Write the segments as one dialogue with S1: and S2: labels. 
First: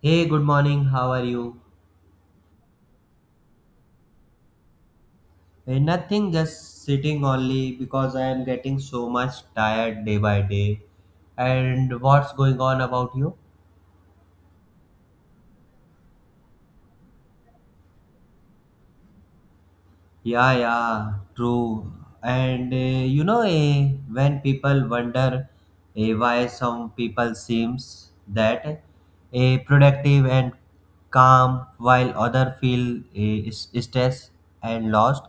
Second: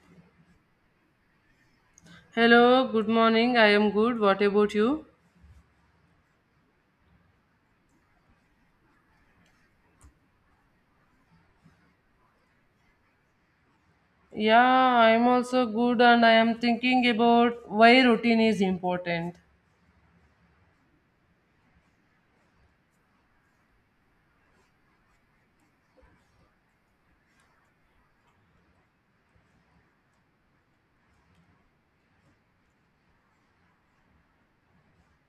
S1: Hey, good morning. How are you?
S2: Hello, good morning. I am good. What about you?
S1: Nothing, just sitting only because I am getting so much tired day by day. And what's going on about you?
S2: Yeah, I am also good and I am thinking about why routine is important.
S1: Yeah, yeah, true. And when people wonder why some people seems that productive and calm, while other feel stressed and lost.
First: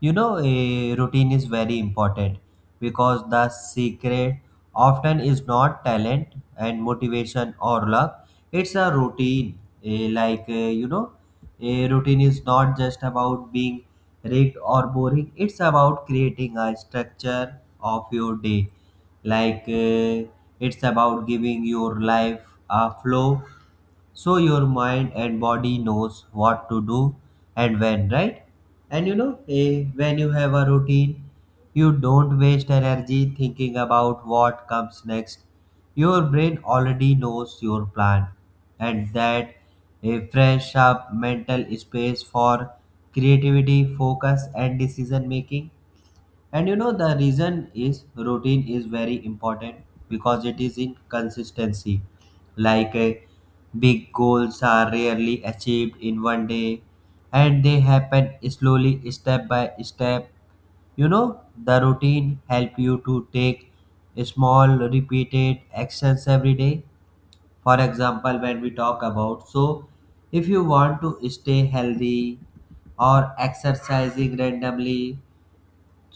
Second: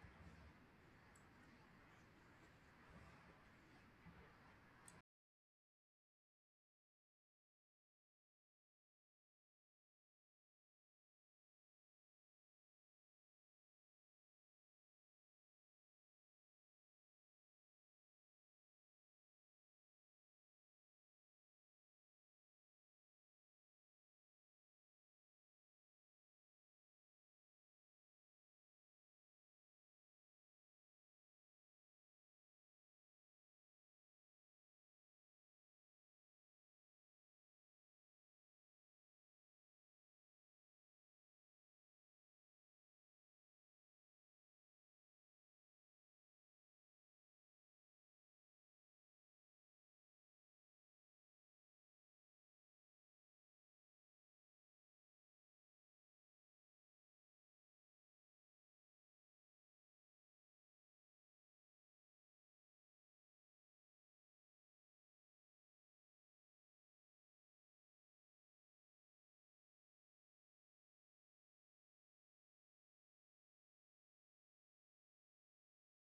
S1: You know, a routine is very important because the secret often is not talent and motivation or luck. It's a routine. Eh, like, eh, you know, a routine is not just about being rigged or boring, it's about creating a structure of your day. Like, it's about giving your life a flow, so your mind and body knows what to do and when, right? And when you have a routine, you don't waste energy thinking about what comes next. Your brain already knows your plan, and that a fresh up mental space for creativity, focus, and decision making. And the reason is routine is very important because it is in consistency. Like big goals are rarely achieved in one day, and they happen slowly, step by step. You know, the routine help you to take small repeated actions every day. For example, when we talk about, so if you want to stay healthy or exercising randomly,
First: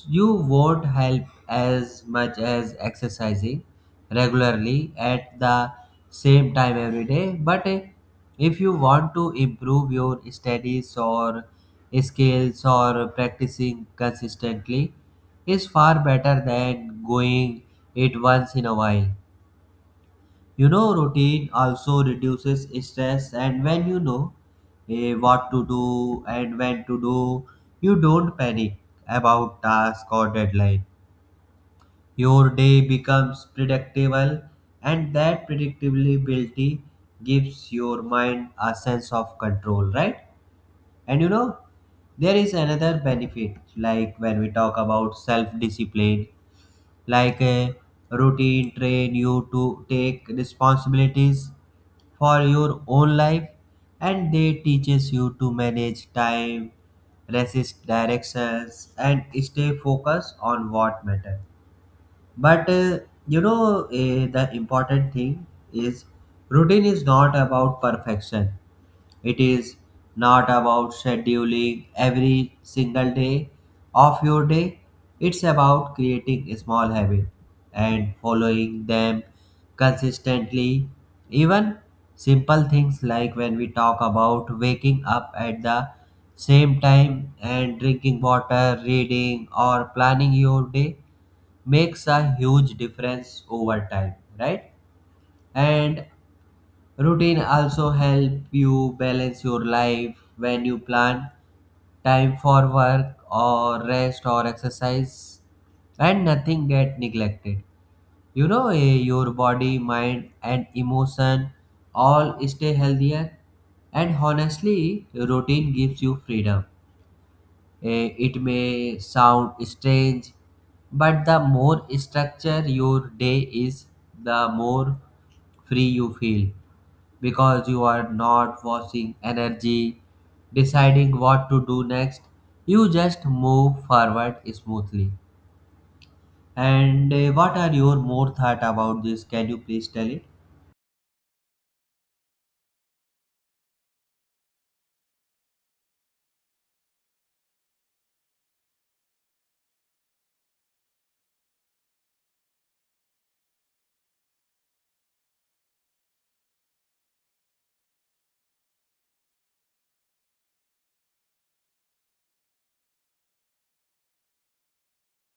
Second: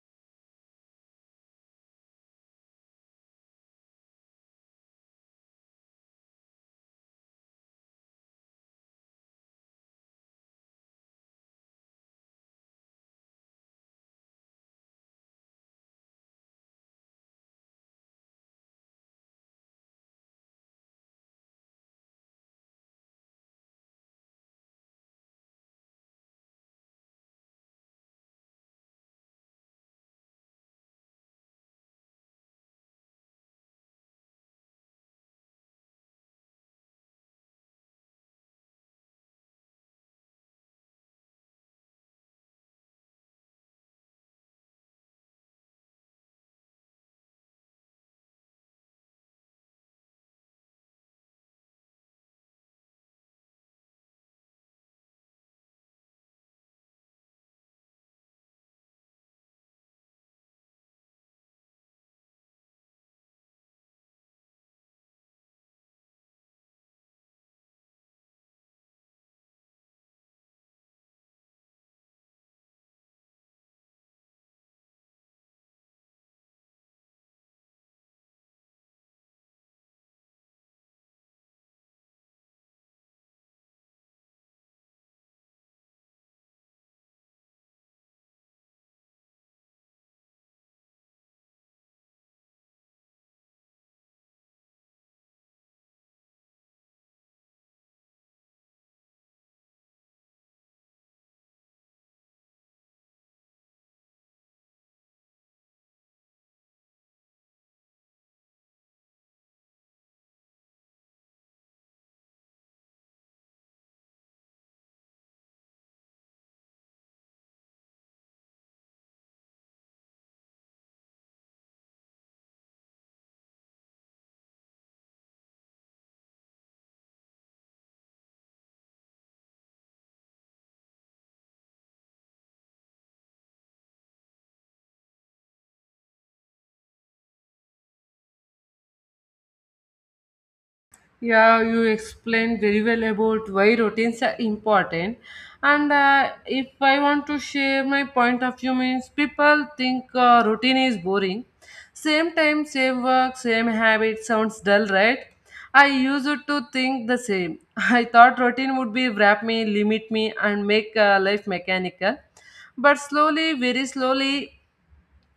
S1: you won't help as much as exercising regularly at the same time every day. But if you want to improve your studies or skills or practicing consistently, is far better than going it once in a while. You know, routine also reduces stress, and when you know what to do and when to do, you don't panic about task or deadline. Your day becomes predictable, and that predictability gives your mind a sense of control, right? And there is another benefit, like when we talk about self discipline, like a routine train you to take responsibilities for your own life, and they teaches you to manage time, resist directions, and stay focused on what matters. But the important thing is routine is not about perfection. It is not about scheduling every single day of your day. It's about creating small habits and following them consistently. Even simple things like when we talk about waking up at the same time and drinking water, reading or planning your day, makes a huge difference over time, right? And routine also help you balance your life when you plan time for work or rest or exercise, and nothing get neglected. Your body, mind and emotion all stay healthier. And honestly, routine gives you freedom. It may sound strange, but the more structure your day is, the more free you feel because you are not watching energy, deciding what to do next. You just move forward smoothly. And what are your more thought about this? Can you please tell it?
S2: Yeah, you explained very well about why routines are important. And if I want to share my point of view, means people think routine is boring. Same time, same work, same habit sounds dull, right? I used to think the same. I thought routine would be wrap me, limit me, and make life mechanical. But slowly, very slowly,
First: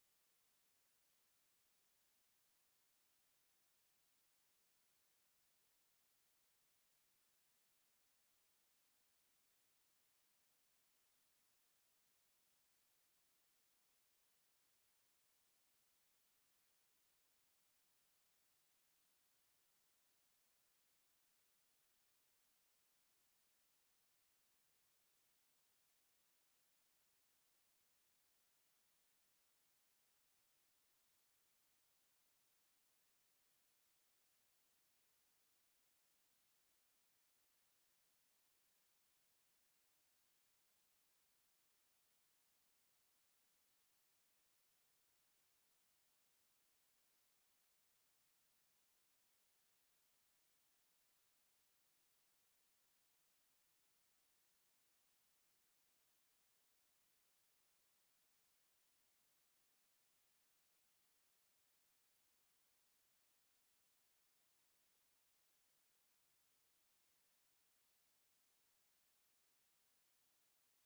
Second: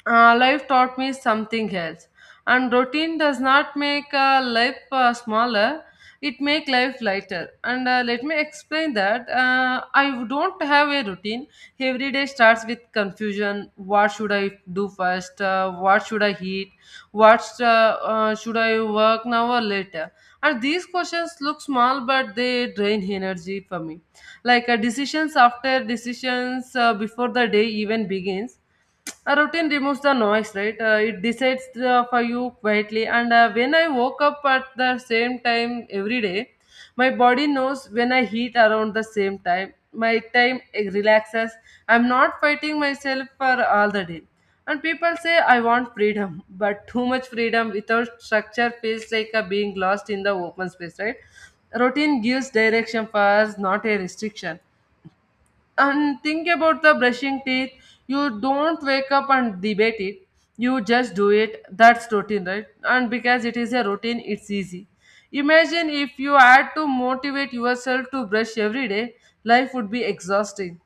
S2: life taught me something else, and routine does not make life smaller, it make life lighter. And let me explain that I don't have a routine. Every day starts with confusion, what should I do first, what should I eat, what should I work now or later? And these questions look small, but they drain energy for me. Like decisions after decisions before the day even begins. A routine removes the noise, right? It decides for you quietly. And when I woke up at the same time every day, my body knows when I eat around the same time. My time relaxes. I'm not fighting myself for all the day. And people say I want freedom, but too much freedom without structure feels like a being lost in the open space, right? Routine gives direction for us, not a restriction, and think about the brushing teeth. You don't wake up and debate it. You just do it. That's routine, right? And because it is a routine, it's easy. Imagine if you had to motivate yourself to brush every day, life would be exhausting.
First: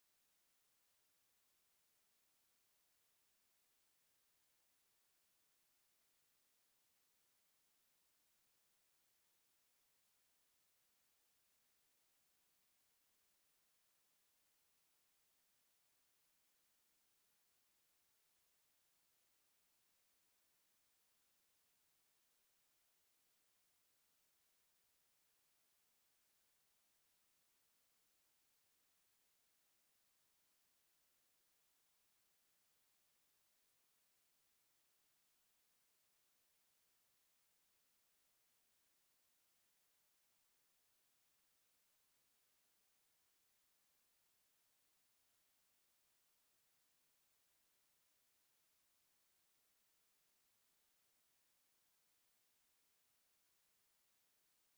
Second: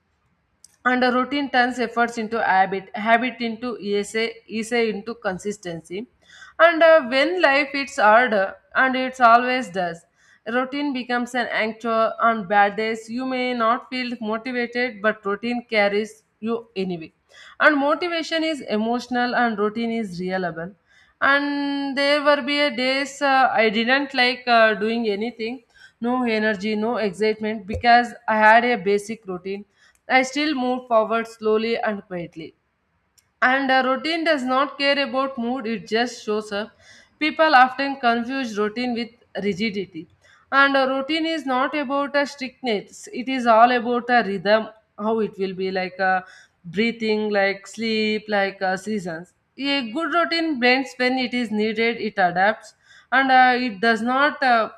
S2: And a routine turns efforts into habit into esa esa into consistency. And when life it's harder, and it's always does, routine becomes an anchor. On bad days you may not feel motivated, but routine carries you anyway. And motivation is emotional, and routine is reliable. And there were be a days I didn't like doing anything, no energy, no excitement. Because I had a basic routine, I still moved forward slowly and quietly. And a routine does not care about mood, it just shows up. People often confuse routine with rigidity. And a routine is not about a strictness, it is all about a rhythm, how it will be like a breathing, like sleep, like seasons. A good routine blends when it is needed, it adapts, and it does not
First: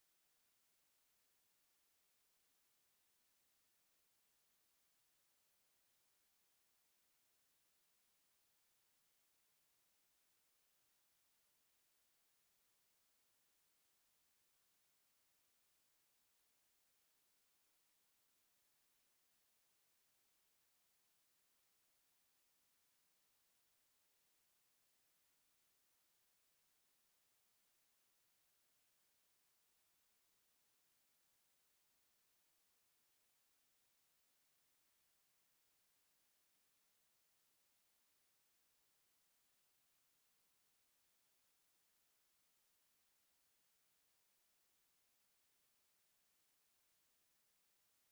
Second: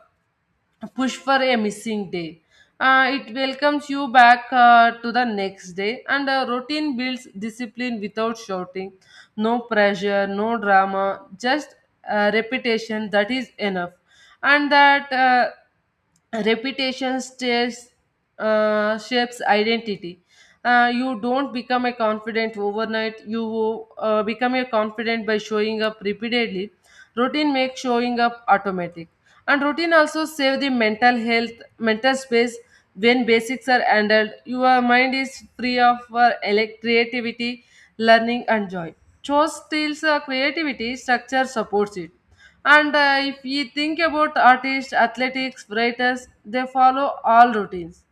S2: push for a missing day. It welcomes you back to the next day, and a routine builds discipline without shouting. No pressure, no drama, just repetition that is enough. And that reputation stares, shapes identity. You don't become a confident overnight. You become a confident by showing up repeatedly. Routine makes showing up automatic, and routine also save the mental health, mental space. When basics are handled, your mind is free of creativity, learning, and joy. Chose steals creativity, structure supports it. And if you think about artists, athletics, writers, they follow all routines.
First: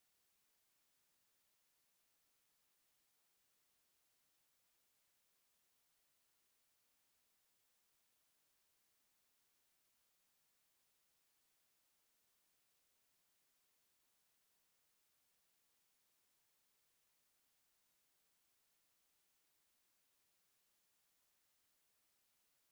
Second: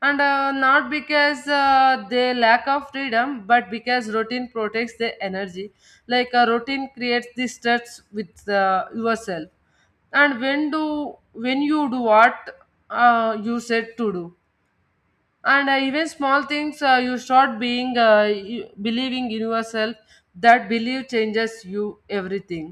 S2: And not because they lack of freedom, but because routine protects their energy. Like a routine creates the stress with yourself. And when you do what you said to do, and even small things you start being believing in yourself. That belief changes you everything.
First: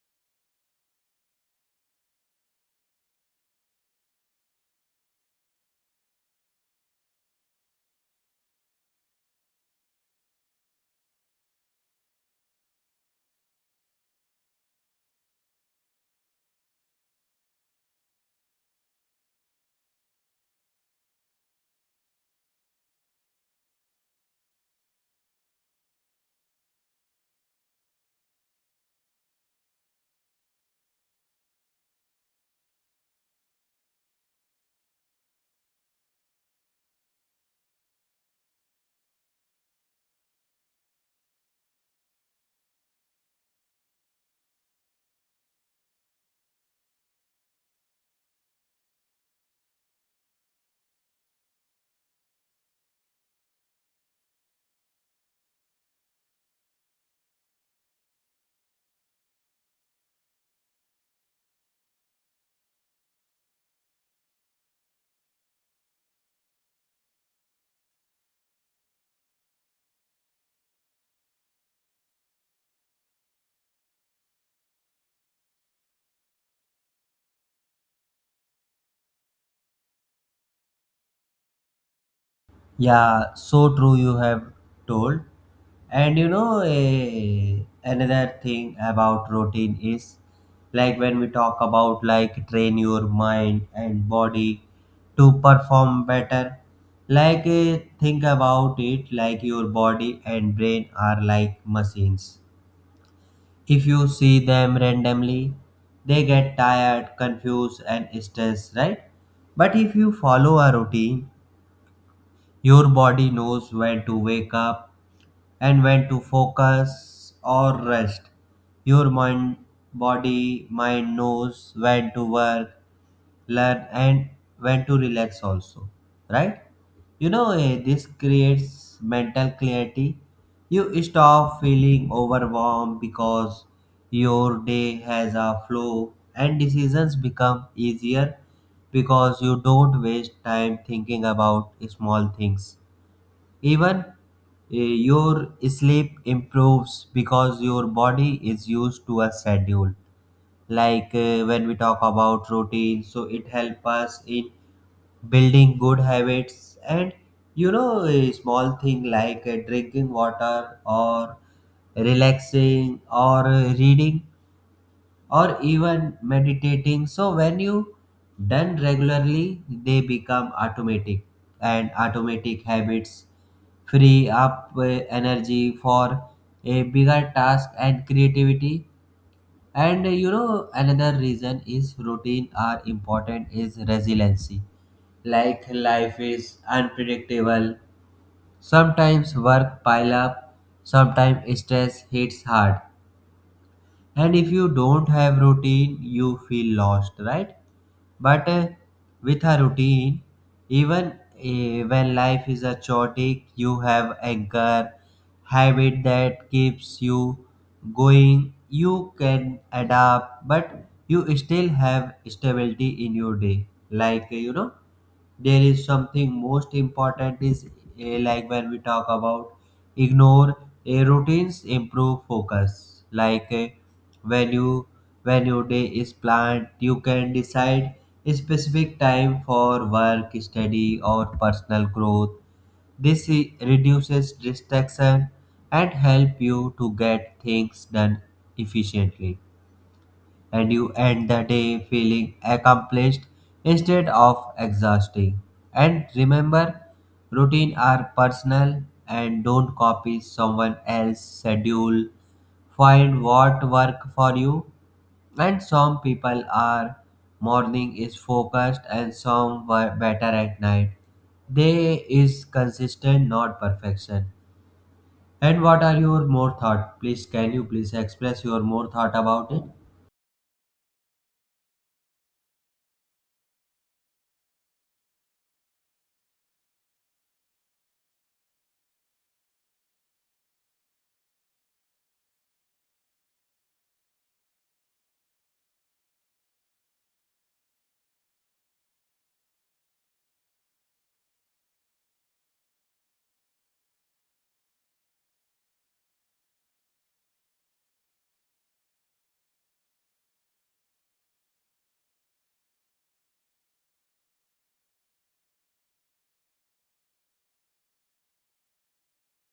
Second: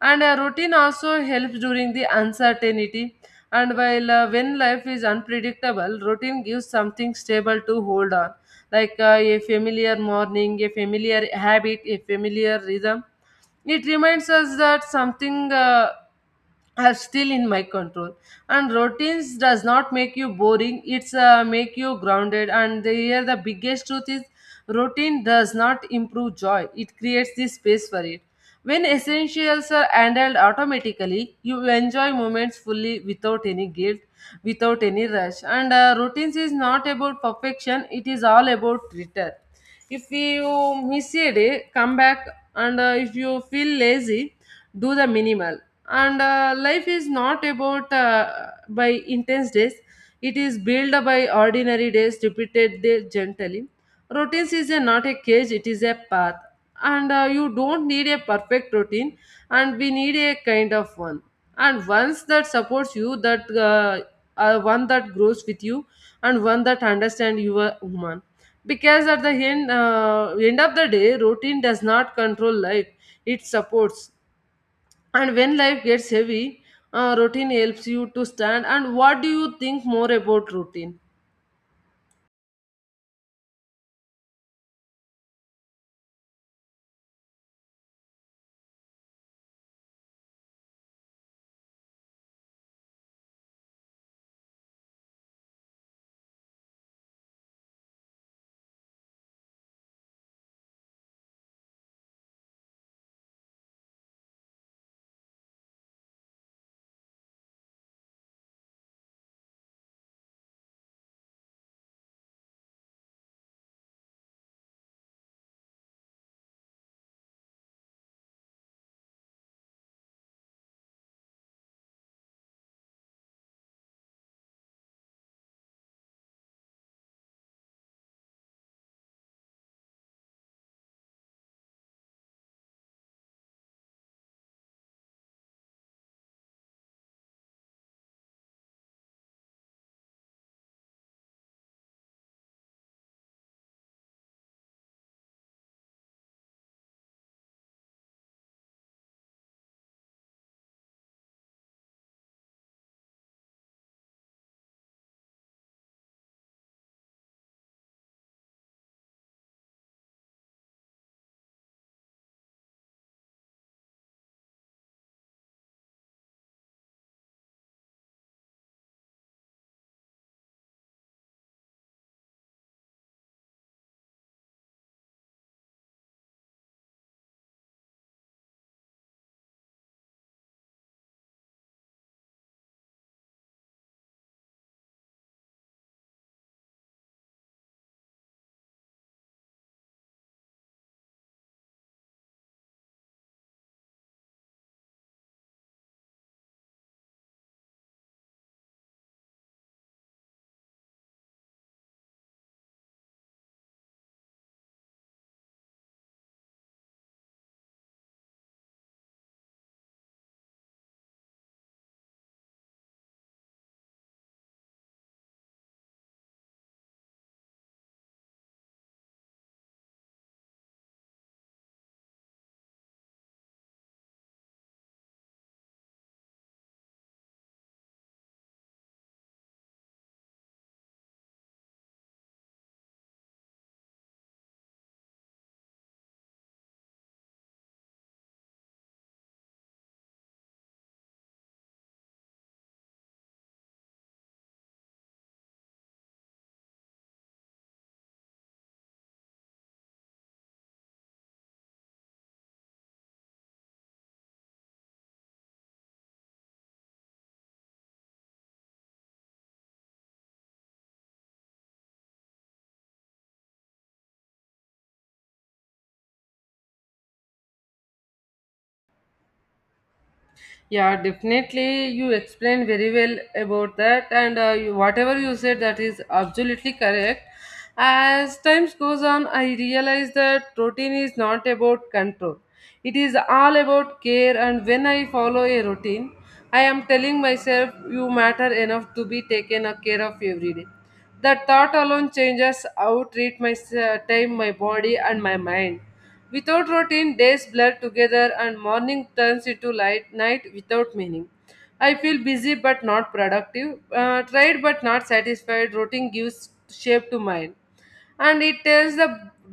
S2: And a routine also helps during the uncertainty. And while when life is unpredictable, routine gives something stable to hold on. Like a familiar morning, a familiar habit, a familiar rhythm. It reminds us that something are still in my control. And routines does not make you boring, it's make you grounded. And here the biggest truth is, routine does not improve joy, it creates the space for it. When essentials are handled automatically, you enjoy moments fully, without any guilt, without any rush. And routines is not about perfection, it is all about return. If you miss a day, come back. And if you feel lazy, do the minimal. And life is not about by intense days, it is built by ordinary days repeated there gently. Routines is not a cage, it is a path. And you don't need a perfect routine, and we need a kind of one. And once that supports you, that one that grows with you, and one that understands you are human. Because at the end of the day, routine does not control life, it supports. And when life gets heavy, routine helps you to stand. And what do you think more about routine?
S1: Yeah, so true you have told. And another thing about routine is like when we talk about like train your mind and body to perform better. Like think about it, like your body and brain are like machines. If you see them randomly, they get tired, confused, and stressed, right? But if you follow a routine, your body knows when to wake up and when to focus or rest. Your mind, Body, mind knows when to work, learn, and when to relax also, right? You know, this creates mental clarity. You stop feeling overwhelmed because your day has a flow, and decisions become easier because you don't waste time thinking about small things. Even your sleep improves because your body is used to a schedule. Like when we talk about routine, so it helps us in building good habits. And you know a small thing like drinking water or relaxing or reading or even meditating. So when you done regularly, they become automatic, and automatic habits free up energy for a bigger task and creativity. And another reason is routine are important is resiliency. Like life is unpredictable. Sometimes work pile up, sometimes stress hits hard, and if you don't have routine you feel lost, right? But with a routine, even when life is a chaotic, you have anchor habit that keeps you going. You can adapt, but you still have stability in your day. Like there is something most important is like when we talk about ignore, routines improve focus. Like when you when your day is planned, you can decide a specific time for work, study, or personal growth. This reduces distraction and help you to get things done efficiently, and you end the day feeling accomplished instead of exhausting. And remember, routine are personal, and don't copy someone else's schedule. Find what work for you. And some people are morning is focused, and some were better at night. They is consistent, not perfection. And what are your more thought? Please, can you please express your more thought about it?
S2: Yeah, definitely. You explained very well about that, and whatever you said, that is absolutely correct. As time goes on, I realize that routine is not about control. It is all about care, and when I follow a routine, I am telling myself, you matter enough to be taken a care of every day. That thought alone changes how treat my time, my body, and my mind. Without routine, days blur together and morning turns into light night without meaning. I feel busy but not productive, tried but not satisfied. Routine gives shape to mind, and it tells the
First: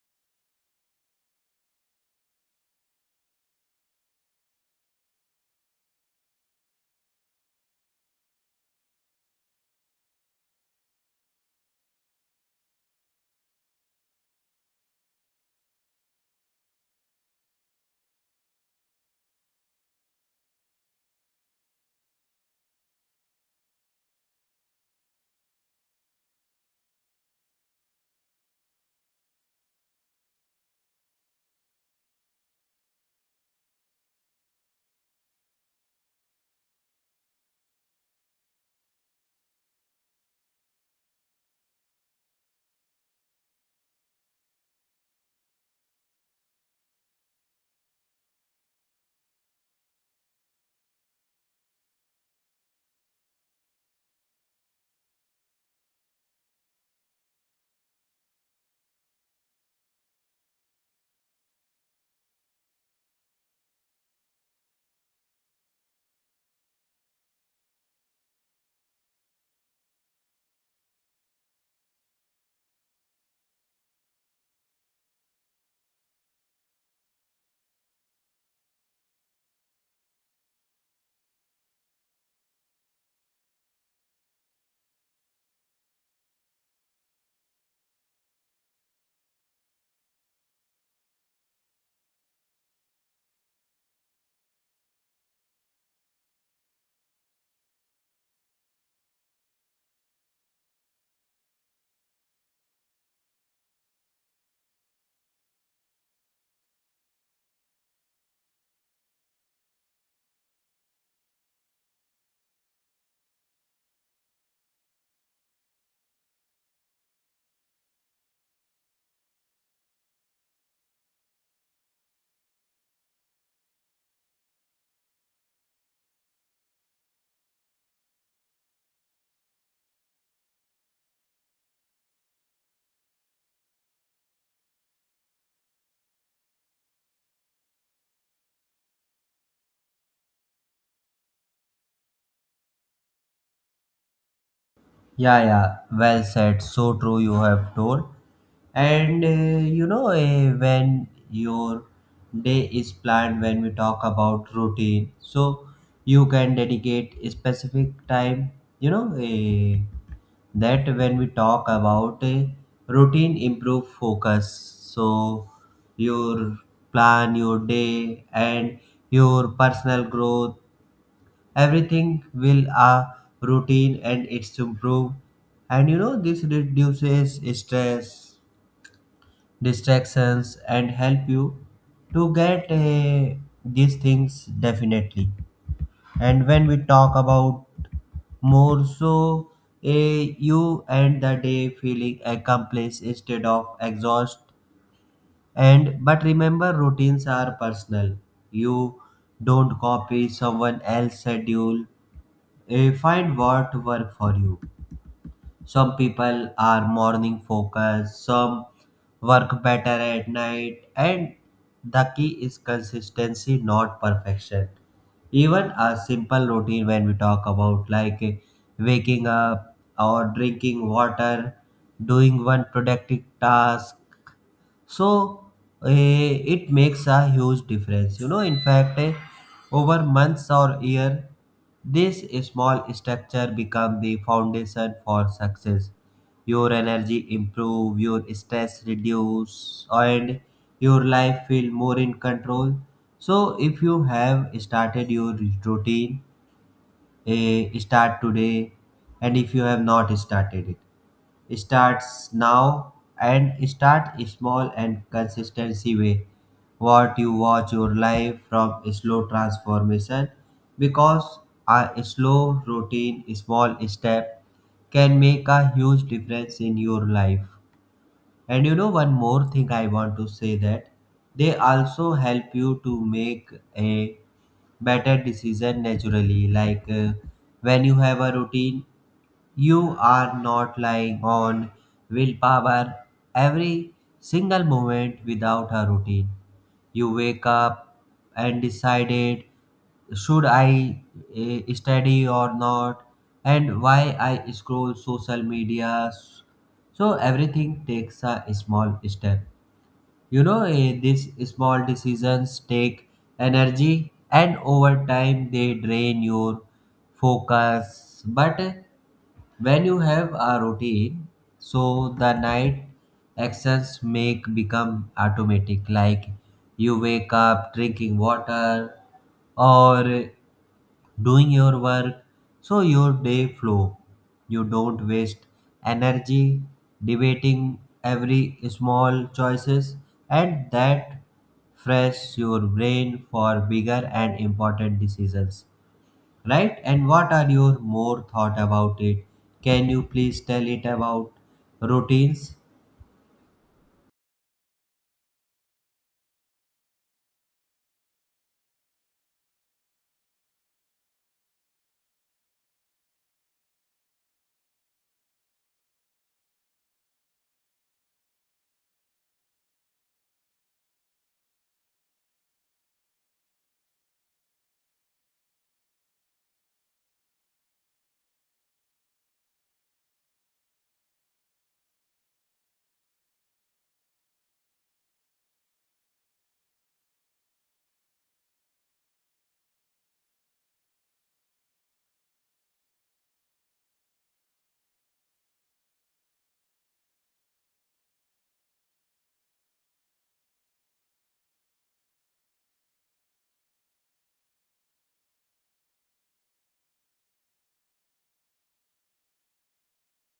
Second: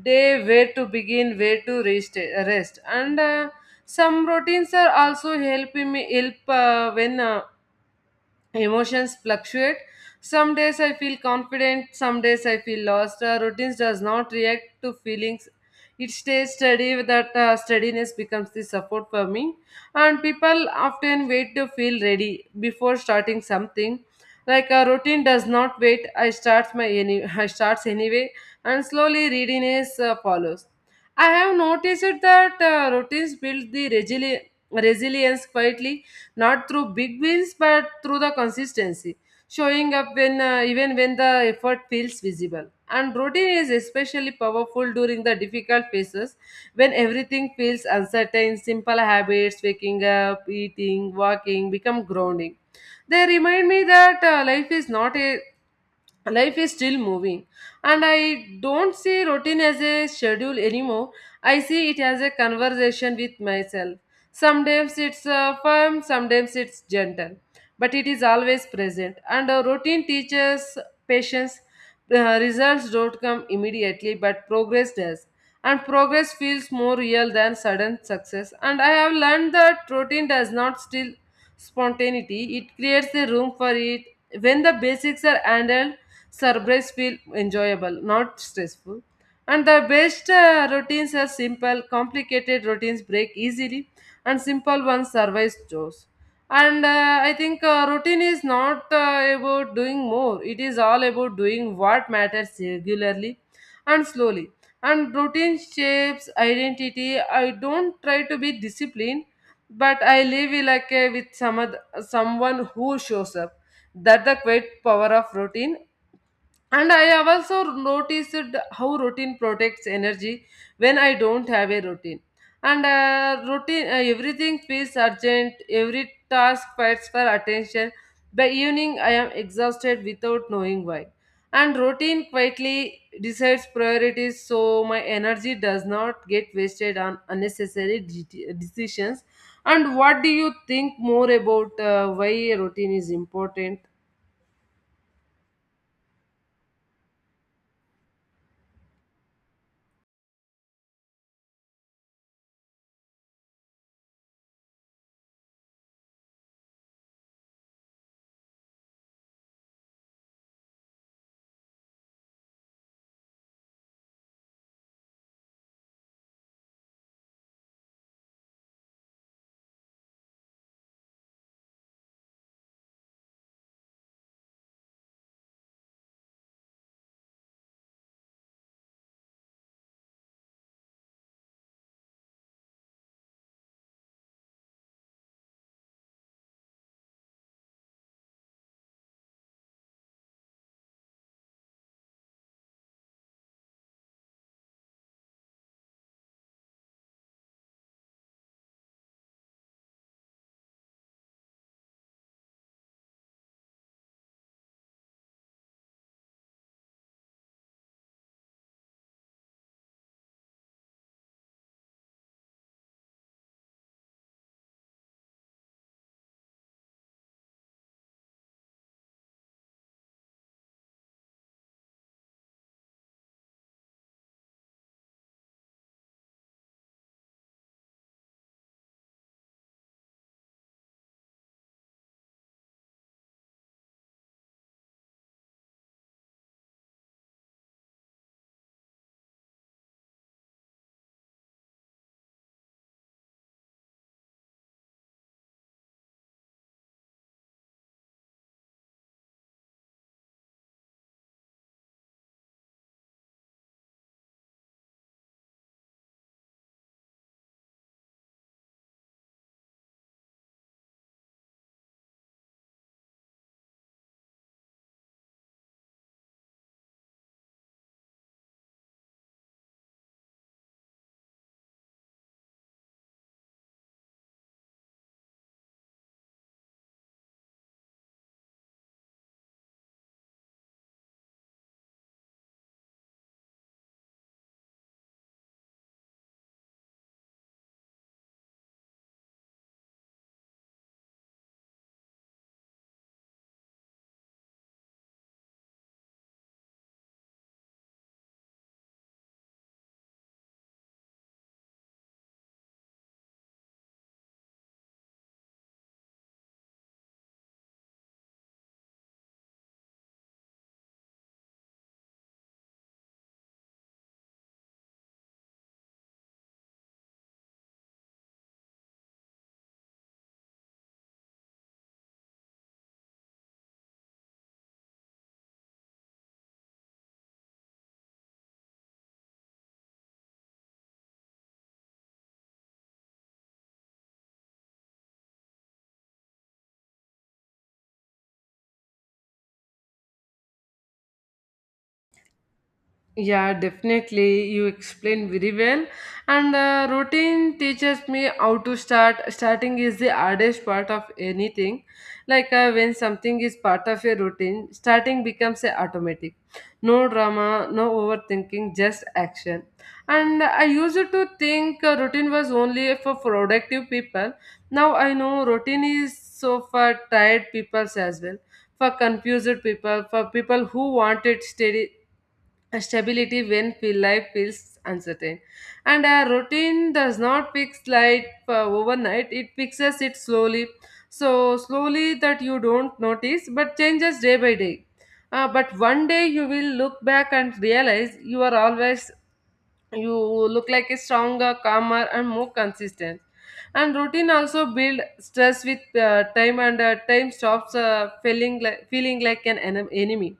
S2: day where to begin, where to rest. And some routines are also helping me help when emotions fluctuate. Some days I feel confident, some days I feel lost. Routines does not react to feelings, it stays steady. With that steadiness becomes the support for me. And people often wait to feel ready before starting something. Like a routine does not wait. I start my any I starts anyway, and slowly readiness follows. I have noticed that routines build the resilience quietly, not through big wins, but through the consistency, showing up when even when the effort feels visible. And routine is especially powerful during the difficult phases. When everything feels uncertain, simple habits, waking up, eating, walking, become grounding. They remind me that life is still moving. And I don't see routine as a schedule anymore, I see it as a conversation with myself. Sometimes it's firm, sometimes it's gentle, but it is always present. And a routine teaches patience. Results don't come immediately, but progress does. And progress feels more real than sudden success. And I have learned that routine does not steal spontaneity, it creates the room for it. When the basics are handled, surprise feel enjoyable, not stressful. And the best routines are simple, complicated routines break easily, and simple ones survive chores. And I think routine is not about doing more, it is all about doing what matters regularly, and slowly. And routine shapes identity. I don't try to be disciplined, but I live with someone who shows up. That the great power of routine. And I have also noticed how routine protects energy when I don't have a routine. And everything feels urgent, every task fights for attention. By evening, I am exhausted without knowing why. And routine quietly decides priorities, so my energy does not get wasted on unnecessary decisions. And what do you think more about why routine is important?
S1: Yeah, yeah, well said. So true, you have told. And when your day is planned, when we talk about routine, so you can dedicate a specific time. you know, uh, that when we talk about a routine improve focus, so your plan your day and your personal growth, everything will a routine, and it's improved. And this reduces stress, distractions, and help you to get these things definitely. And when we talk about more, so a you end the day feeling accomplished instead of exhaust. And but remember routines are personal. You don't copy someone else's schedule. Find what work for you. Some people are morning focused, some work better at night, and the key is consistency, not perfection. Even a simple routine, when we talk about like waking up or drinking water, doing one productive task, so it makes a huge difference. You know, in fact over months or year, this small structure become the foundation for success. Your energy improve, your stress reduce, and your life feel more in control. So if you have started your routine, start today. And if you have not started it, starts now. And start small and consistency way, what you watch your life from slow transformation. Because a slow routine small step can make a huge difference in your life. And one more thing I want to say that they also help you to make a better decision naturally. Like when you have a routine, you are not lying on willpower every single moment. Without a routine, you wake up and decided should I study or not, and why I scroll social media. So everything takes a small step. These small decisions take energy, and over time they drain your focus. But when you have a routine, so the night actions make become automatic. Like you wake up drinking water or doing your work, so your day flow. You don't waste energy debating every small choices, and that fresh your brain for bigger and important decisions, right? And what are your more thought about it? Can you please tell it about routines?
S2: Yeah, definitely. You explained very well. And routine teaches me how to start. Starting is the hardest part of anything. Like when something is part of your routine, starting becomes a automatic. No drama, no overthinking, just action. And I used to think routine was only for productive people. Now I know routine is so for tired people as well. For confused people, for people who wanted steady a stability when life feels uncertain. And a routine does not fix life overnight, it fixes it slowly. So, slowly that you don't notice, but changes day by day. But one day you will look back and realize you are always you look like a stronger, calmer, and more consistent. And routine also build stress with time. And time stops feeling like an enemy.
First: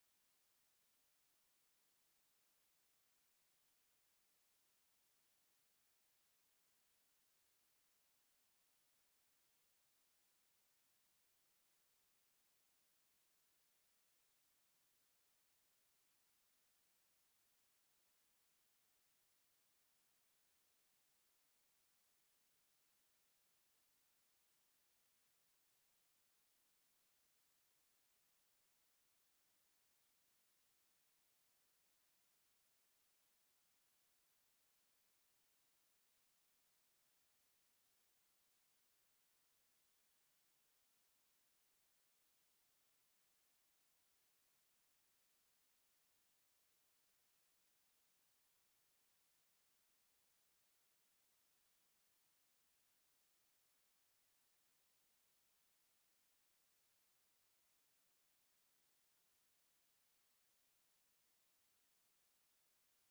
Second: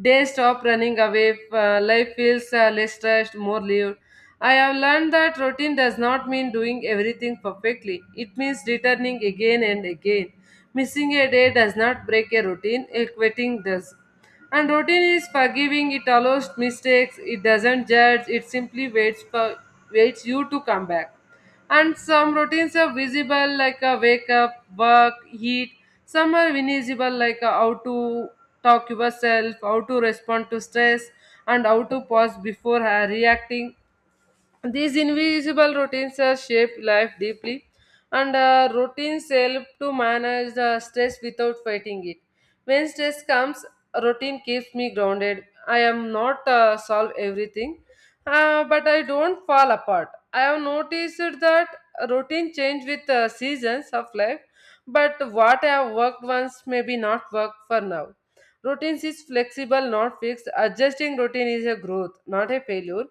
S2: Days stop running away, life feels less stressed, more lived. I have learned that routine does not mean doing everything perfectly. It means returning again and again. Missing a day does not break a routine, a quitting does. And routine is forgiving. It allows mistakes, it doesn't judge, it simply waits you to come back. And some routines are visible, like a wake up, work, eat. Some are invisible, like how to talk yourself, how to respond to stress and how to pause before reacting. These invisible routines shape life deeply, and routines help to manage the stress without fighting it. When stress comes, a routine keeps me grounded. I am not solve everything, but I don't fall apart. I have noticed that routine change with seasons of life, but what I have worked once may be not work for now. Routines is flexible, not fixed. Adjusting routine is a growth, not a failure.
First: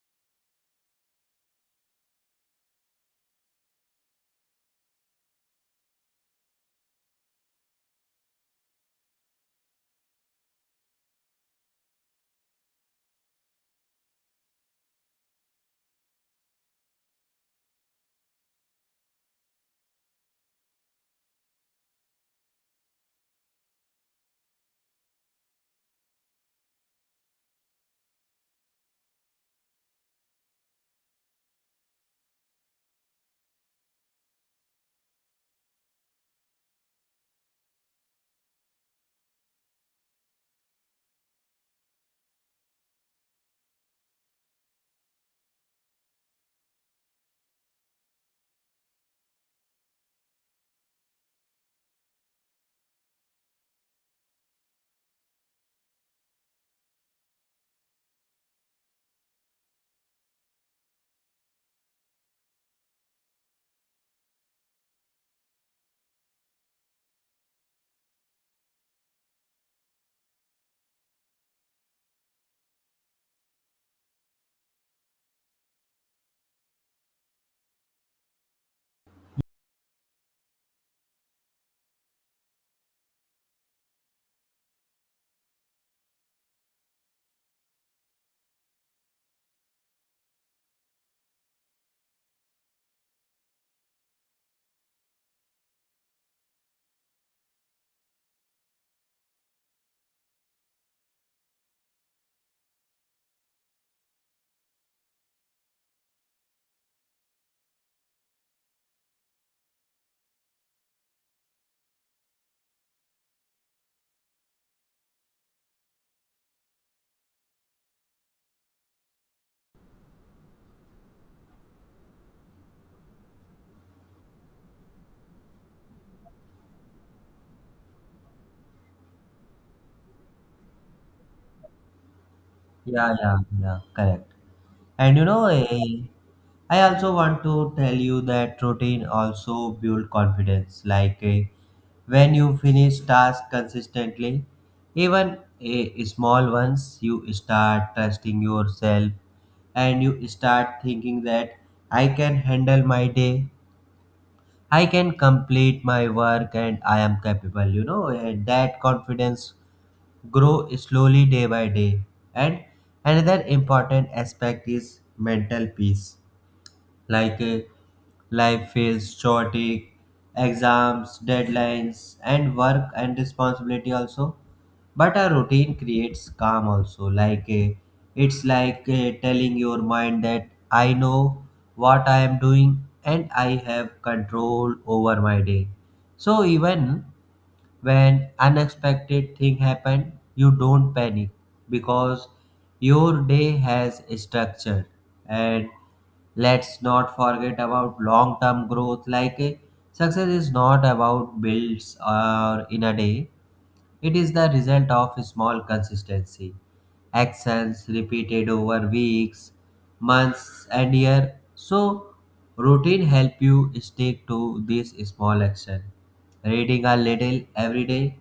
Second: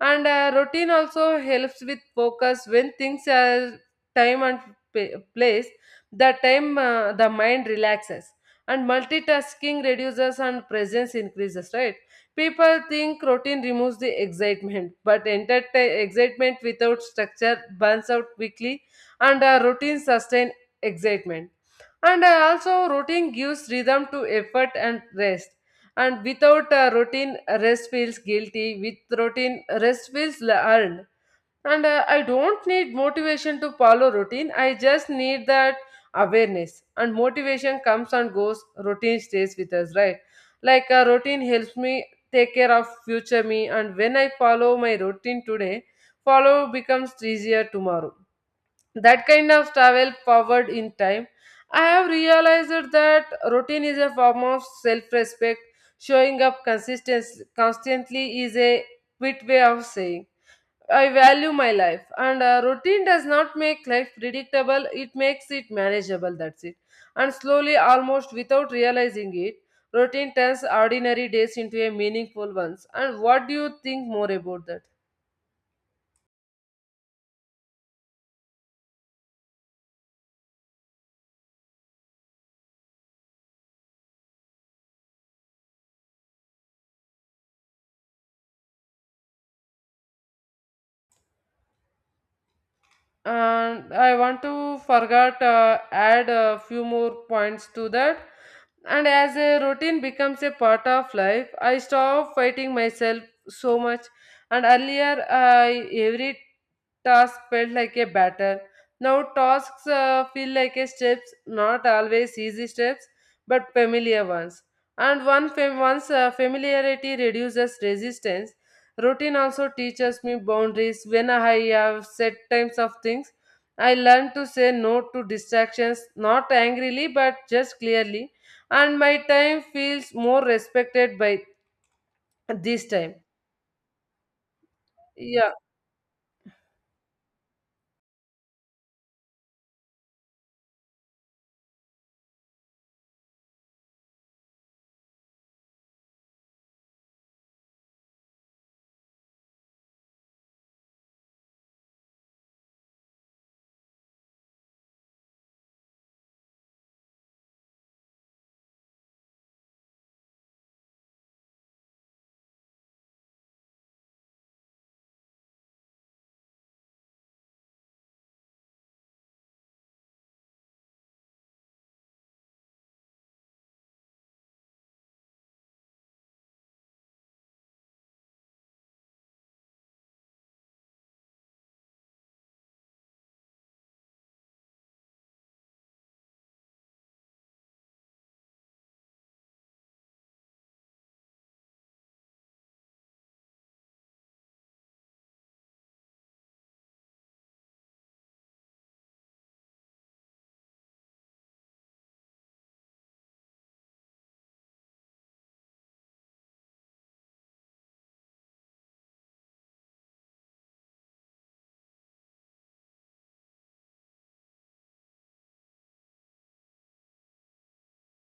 S2: And routine also helps with focus when things are time and place. The time the mind relaxes and multitasking reduces and presence increases, right? People think routine removes the excitement, but entertain excitement without structure burns out quickly. And routine sustain excitement. And also routine gives rhythm to effort and rest. And without a routine, rest feels guilty. With routine, rest feels earned. And I don't need motivation to follow routine, I just need that awareness. And motivation comes and goes, routine stays with us, right? Like a routine helps me take care of future me, and when I follow my routine today, follow becomes easier tomorrow. That kind of travel powered in time. I have realized that routine is a form of self-respect. Showing up consistently, constantly is a quit way of saying I value my life. And routine does not make life predictable, it makes it manageable. That's it. And slowly, almost without realizing it, routine turns ordinary days into a meaningful ones. And what do you think more about that? And I want to forget add a few more points to that. And as a routine becomes a part of life, I stop fighting myself so much. And earlier, I every task felt like a battle. Now tasks feel like a steps, not always easy steps, but familiar ones. And once familiarity reduces resistance. Routine also teaches me boundaries. When I have set times of things, I learn to say no to distractions, not angrily but just clearly, and my time feels more respected by this
S1: Yeah,
S2: time.
S1: yeah, yeah, correct. And
S2: Yeah.
S1: I also want to tell you that routine also build confidence. Like when you finish tasks consistently, even a small ones, you start trusting yourself, and you start thinking that I can handle my day, I can complete my work, and I am capable. You know, and that confidence grow slowly day by day. And another important aspect is mental peace. Like life feels chaotic, exams, deadlines, and work and responsibility also. But a routine creates calm also. Like it's like telling your mind that I know what I am doing and I have control over my day. So even when unexpected thing happen, you don't panic because your day has structure. And let's not forget about long term growth. Like success is not about builds or in a day, it is the result of small consistency, actions repeated over weeks, months, and years. So routine help you stick to this small action. Reading a little every day,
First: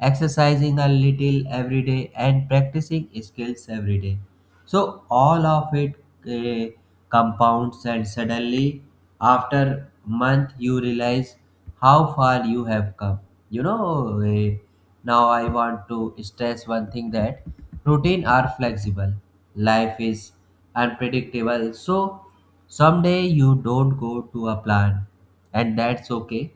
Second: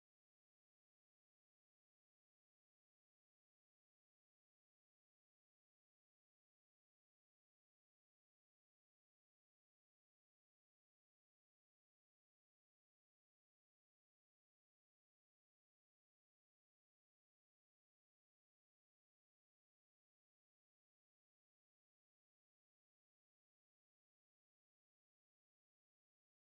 S1: exercising a little every day, and practicing skills every day. So all of it eh, compounds, and suddenly, after month, you realize how far you have come. You know, eh, Now I want to stress one thing that routine are flexible. Life is unpredictable. So someday you don't go to a plan, and that's okay.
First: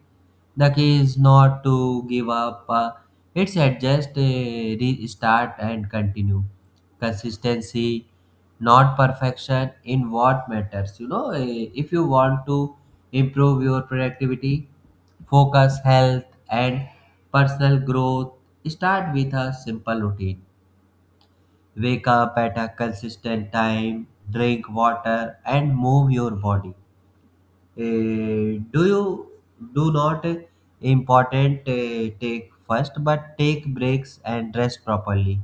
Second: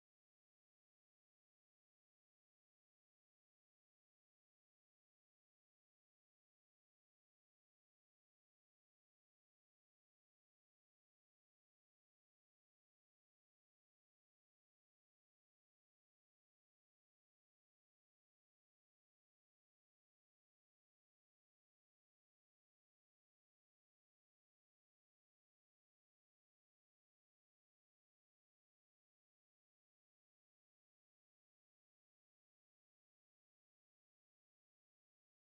S1: The key is not to give up, it's adjust, restart, and continue. Consistency, not perfection in what matters. If you want to improve your productivity, focus, health, and personal growth, start with a simple routine. Wake up at a consistent time, drink water, and move your body. Do you do not important Take first, but take breaks and rest properly.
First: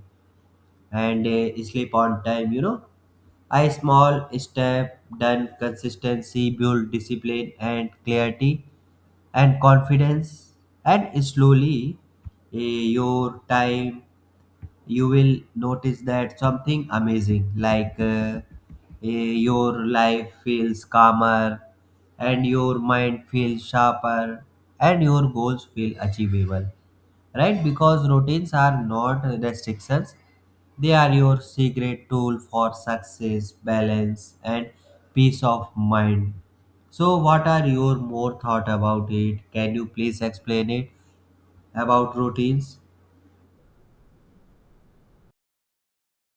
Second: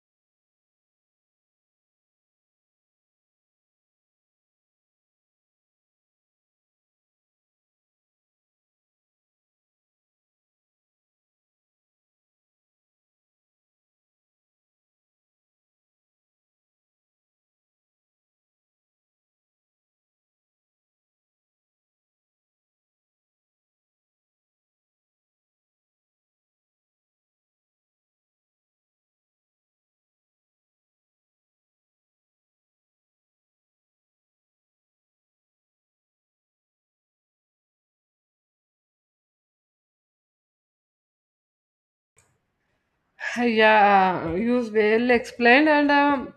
S1: And sleep on time, you know. A small step done consistency build discipline and clarity and confidence. And slowly uh, your time you will notice that something amazing, like your life feels calmer, and your mind feels sharper, and your goals feel achievable, right? Because routines are not restrictions, they are your secret tool for success, balance, and peace of mind. So what are your more thought about it? Can you please explain it about routines?
S2: Yeah, you well explained, and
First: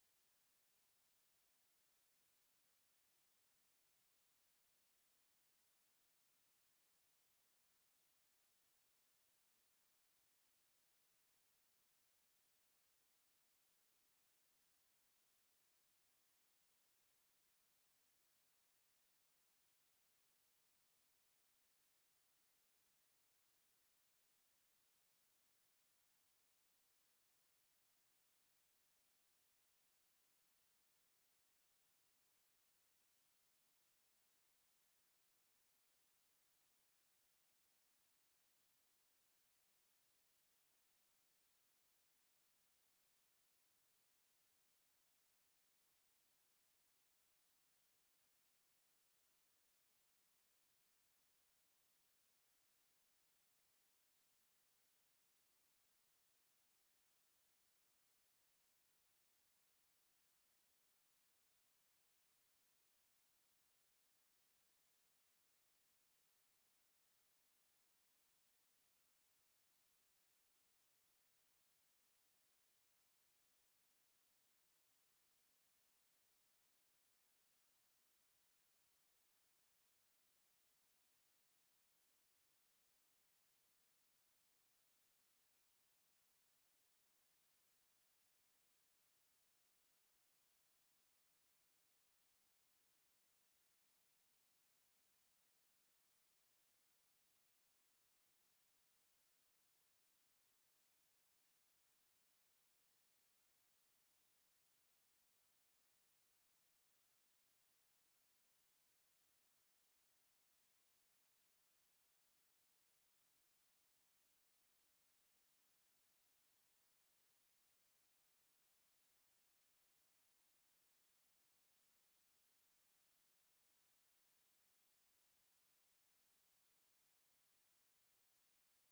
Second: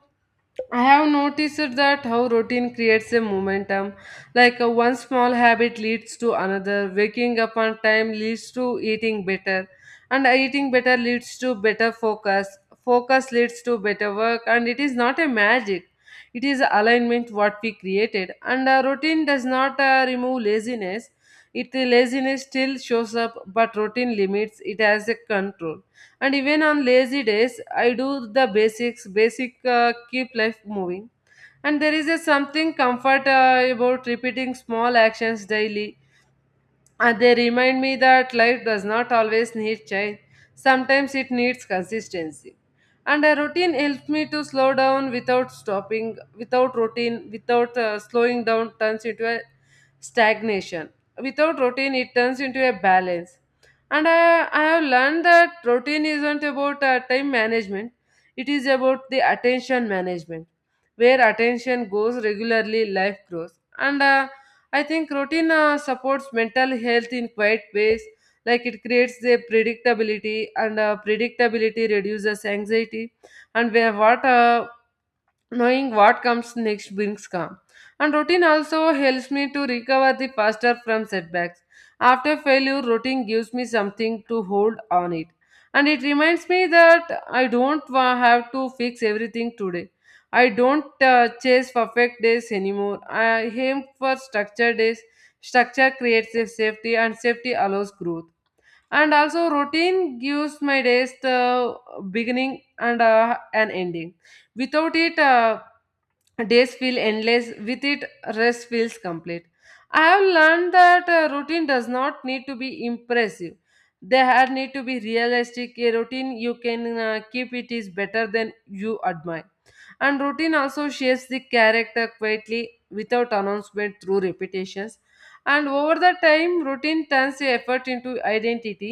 S2: I have noticed that how routine creates a momentum. Like one small habit leads to another. Waking up on time leads to eating better, and eating better leads to better focus. Focus leads to better work, and it is not a magic. It is alignment what we created. And routine does not remove laziness. It laziness still shows up, but routine limits it as a control. And even on lazy days I do the basic keep life moving. And there is a something comfort about repeating small actions daily. They remind me that life does not always need change. Sometimes it needs consistency. And a routine helps me to slow down without stopping. Without routine, without slowing down turns into a stagnation. Without routine, it turns into a balance. And I have learned that routine isn't about time management, it is about the attention management. Where attention goes regularly, life grows. And I think routine supports mental health in quiet ways, like it creates a predictability, and predictability reduces anxiety, and where what knowing what comes next brings calm. And routine also helps me to recover the faster from setbacks. After failure, routine gives me something to hold on it. And it reminds me that I don't have to fix everything today. I don't chase perfect days anymore. I aim for structured days. Structure creates a safety, and safety allows growth. And also, routine gives my days the beginning and an ending. Without it, days feel endless. With it, rest feels complete. I have learned that routine does not need to be impressive, they have need to be realistic. A routine you can keep it is better than you admire. And routine also shapes the character quietly, without announcement, through repetitions. And over the time, routine turns the effort into identity.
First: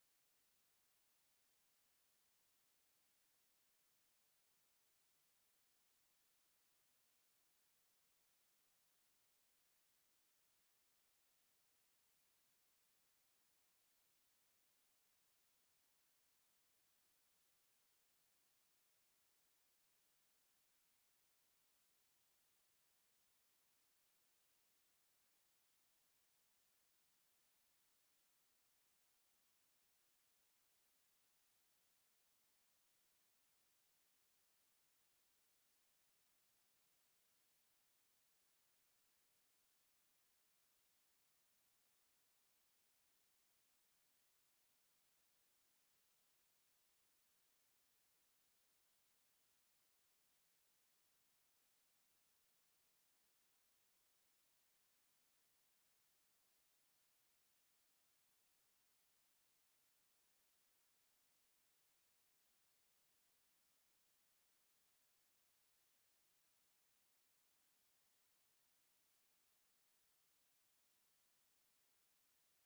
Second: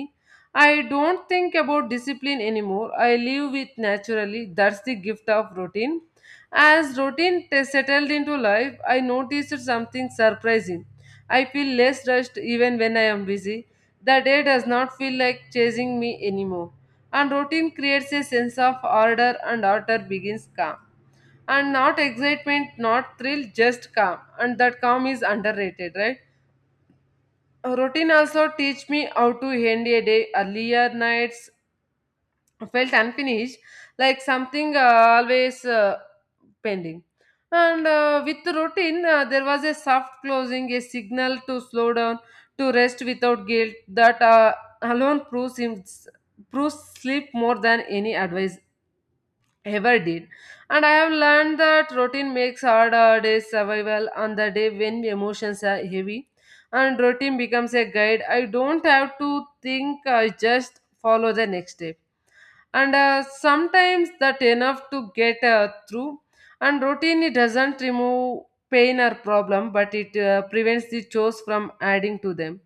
S2: I don't think about discipline anymore, I live with naturally. That's the gift of routine. As settled into life, I noticed something surprising. I feel less rushed even when I am busy. The day does not feel like chasing me anymore. And routine creates a sense of order, and order begins calm. And not excitement, not thrill, just calm. And that calm is underrated, right? Routine also teach me how to end a day. Earlier nights felt unfinished, like something always pending. And with the routine, there was a soft closing, a signal to slow down, to rest without guilt. That alone proves him, proves sleep more than any advice ever did. And I have learned that routine makes hard days survival on the day when emotions are heavy. And routine becomes a guide. I don't have to think, I just follow the next step. And sometimes that enough to get through. And routine, it doesn't remove pain or problem, but it prevents the chores from adding to them.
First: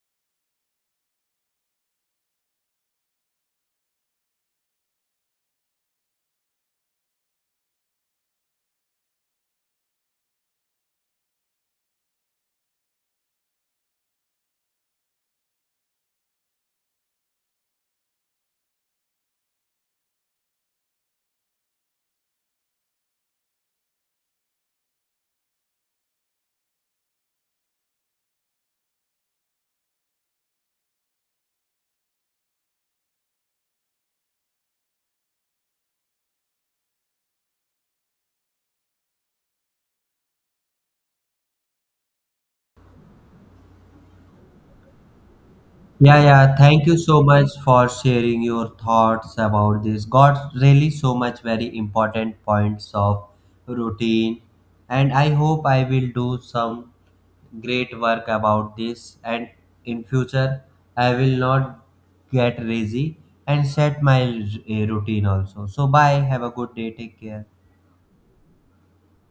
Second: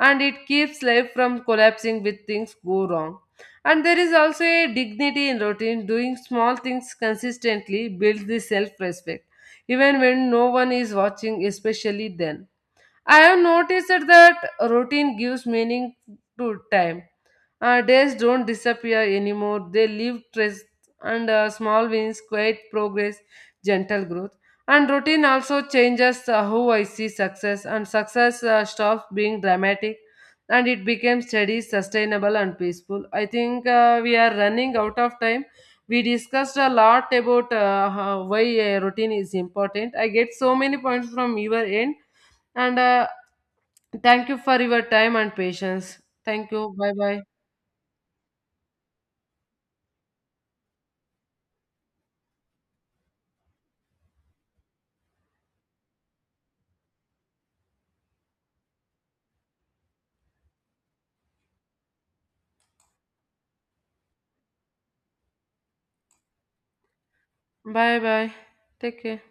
S2: And it keeps life from collapsing with things go wrong. And there is also a dignity in routine. Doing small things consistently builds the self respect, even when no one is watching, especially then. I have noticed that routine gives meaning to time. Days don't disappear anymore. They leave trace. And small wins, quiet progress, gentle growth. And routine also changes how I see success. And success stops being dramatic and it becomes steady, sustainable, and peaceful. I think we are running out of time. We discussed a lot about why a routine is important. I get so many points from your end. And thank you for your time and patience.
S1: Yeah,
S2: Thank
S1: yeah.
S2: you.
S1: Thank
S2: Bye
S1: you so
S2: bye.
S1: much for sharing your thoughts about this. Got really so much very important points of routine, and I hope I will do some great work about this. And in future, I will not get lazy and set my routine also. So bye. Have a good day. Take care.
S2: Bye bye. Take care.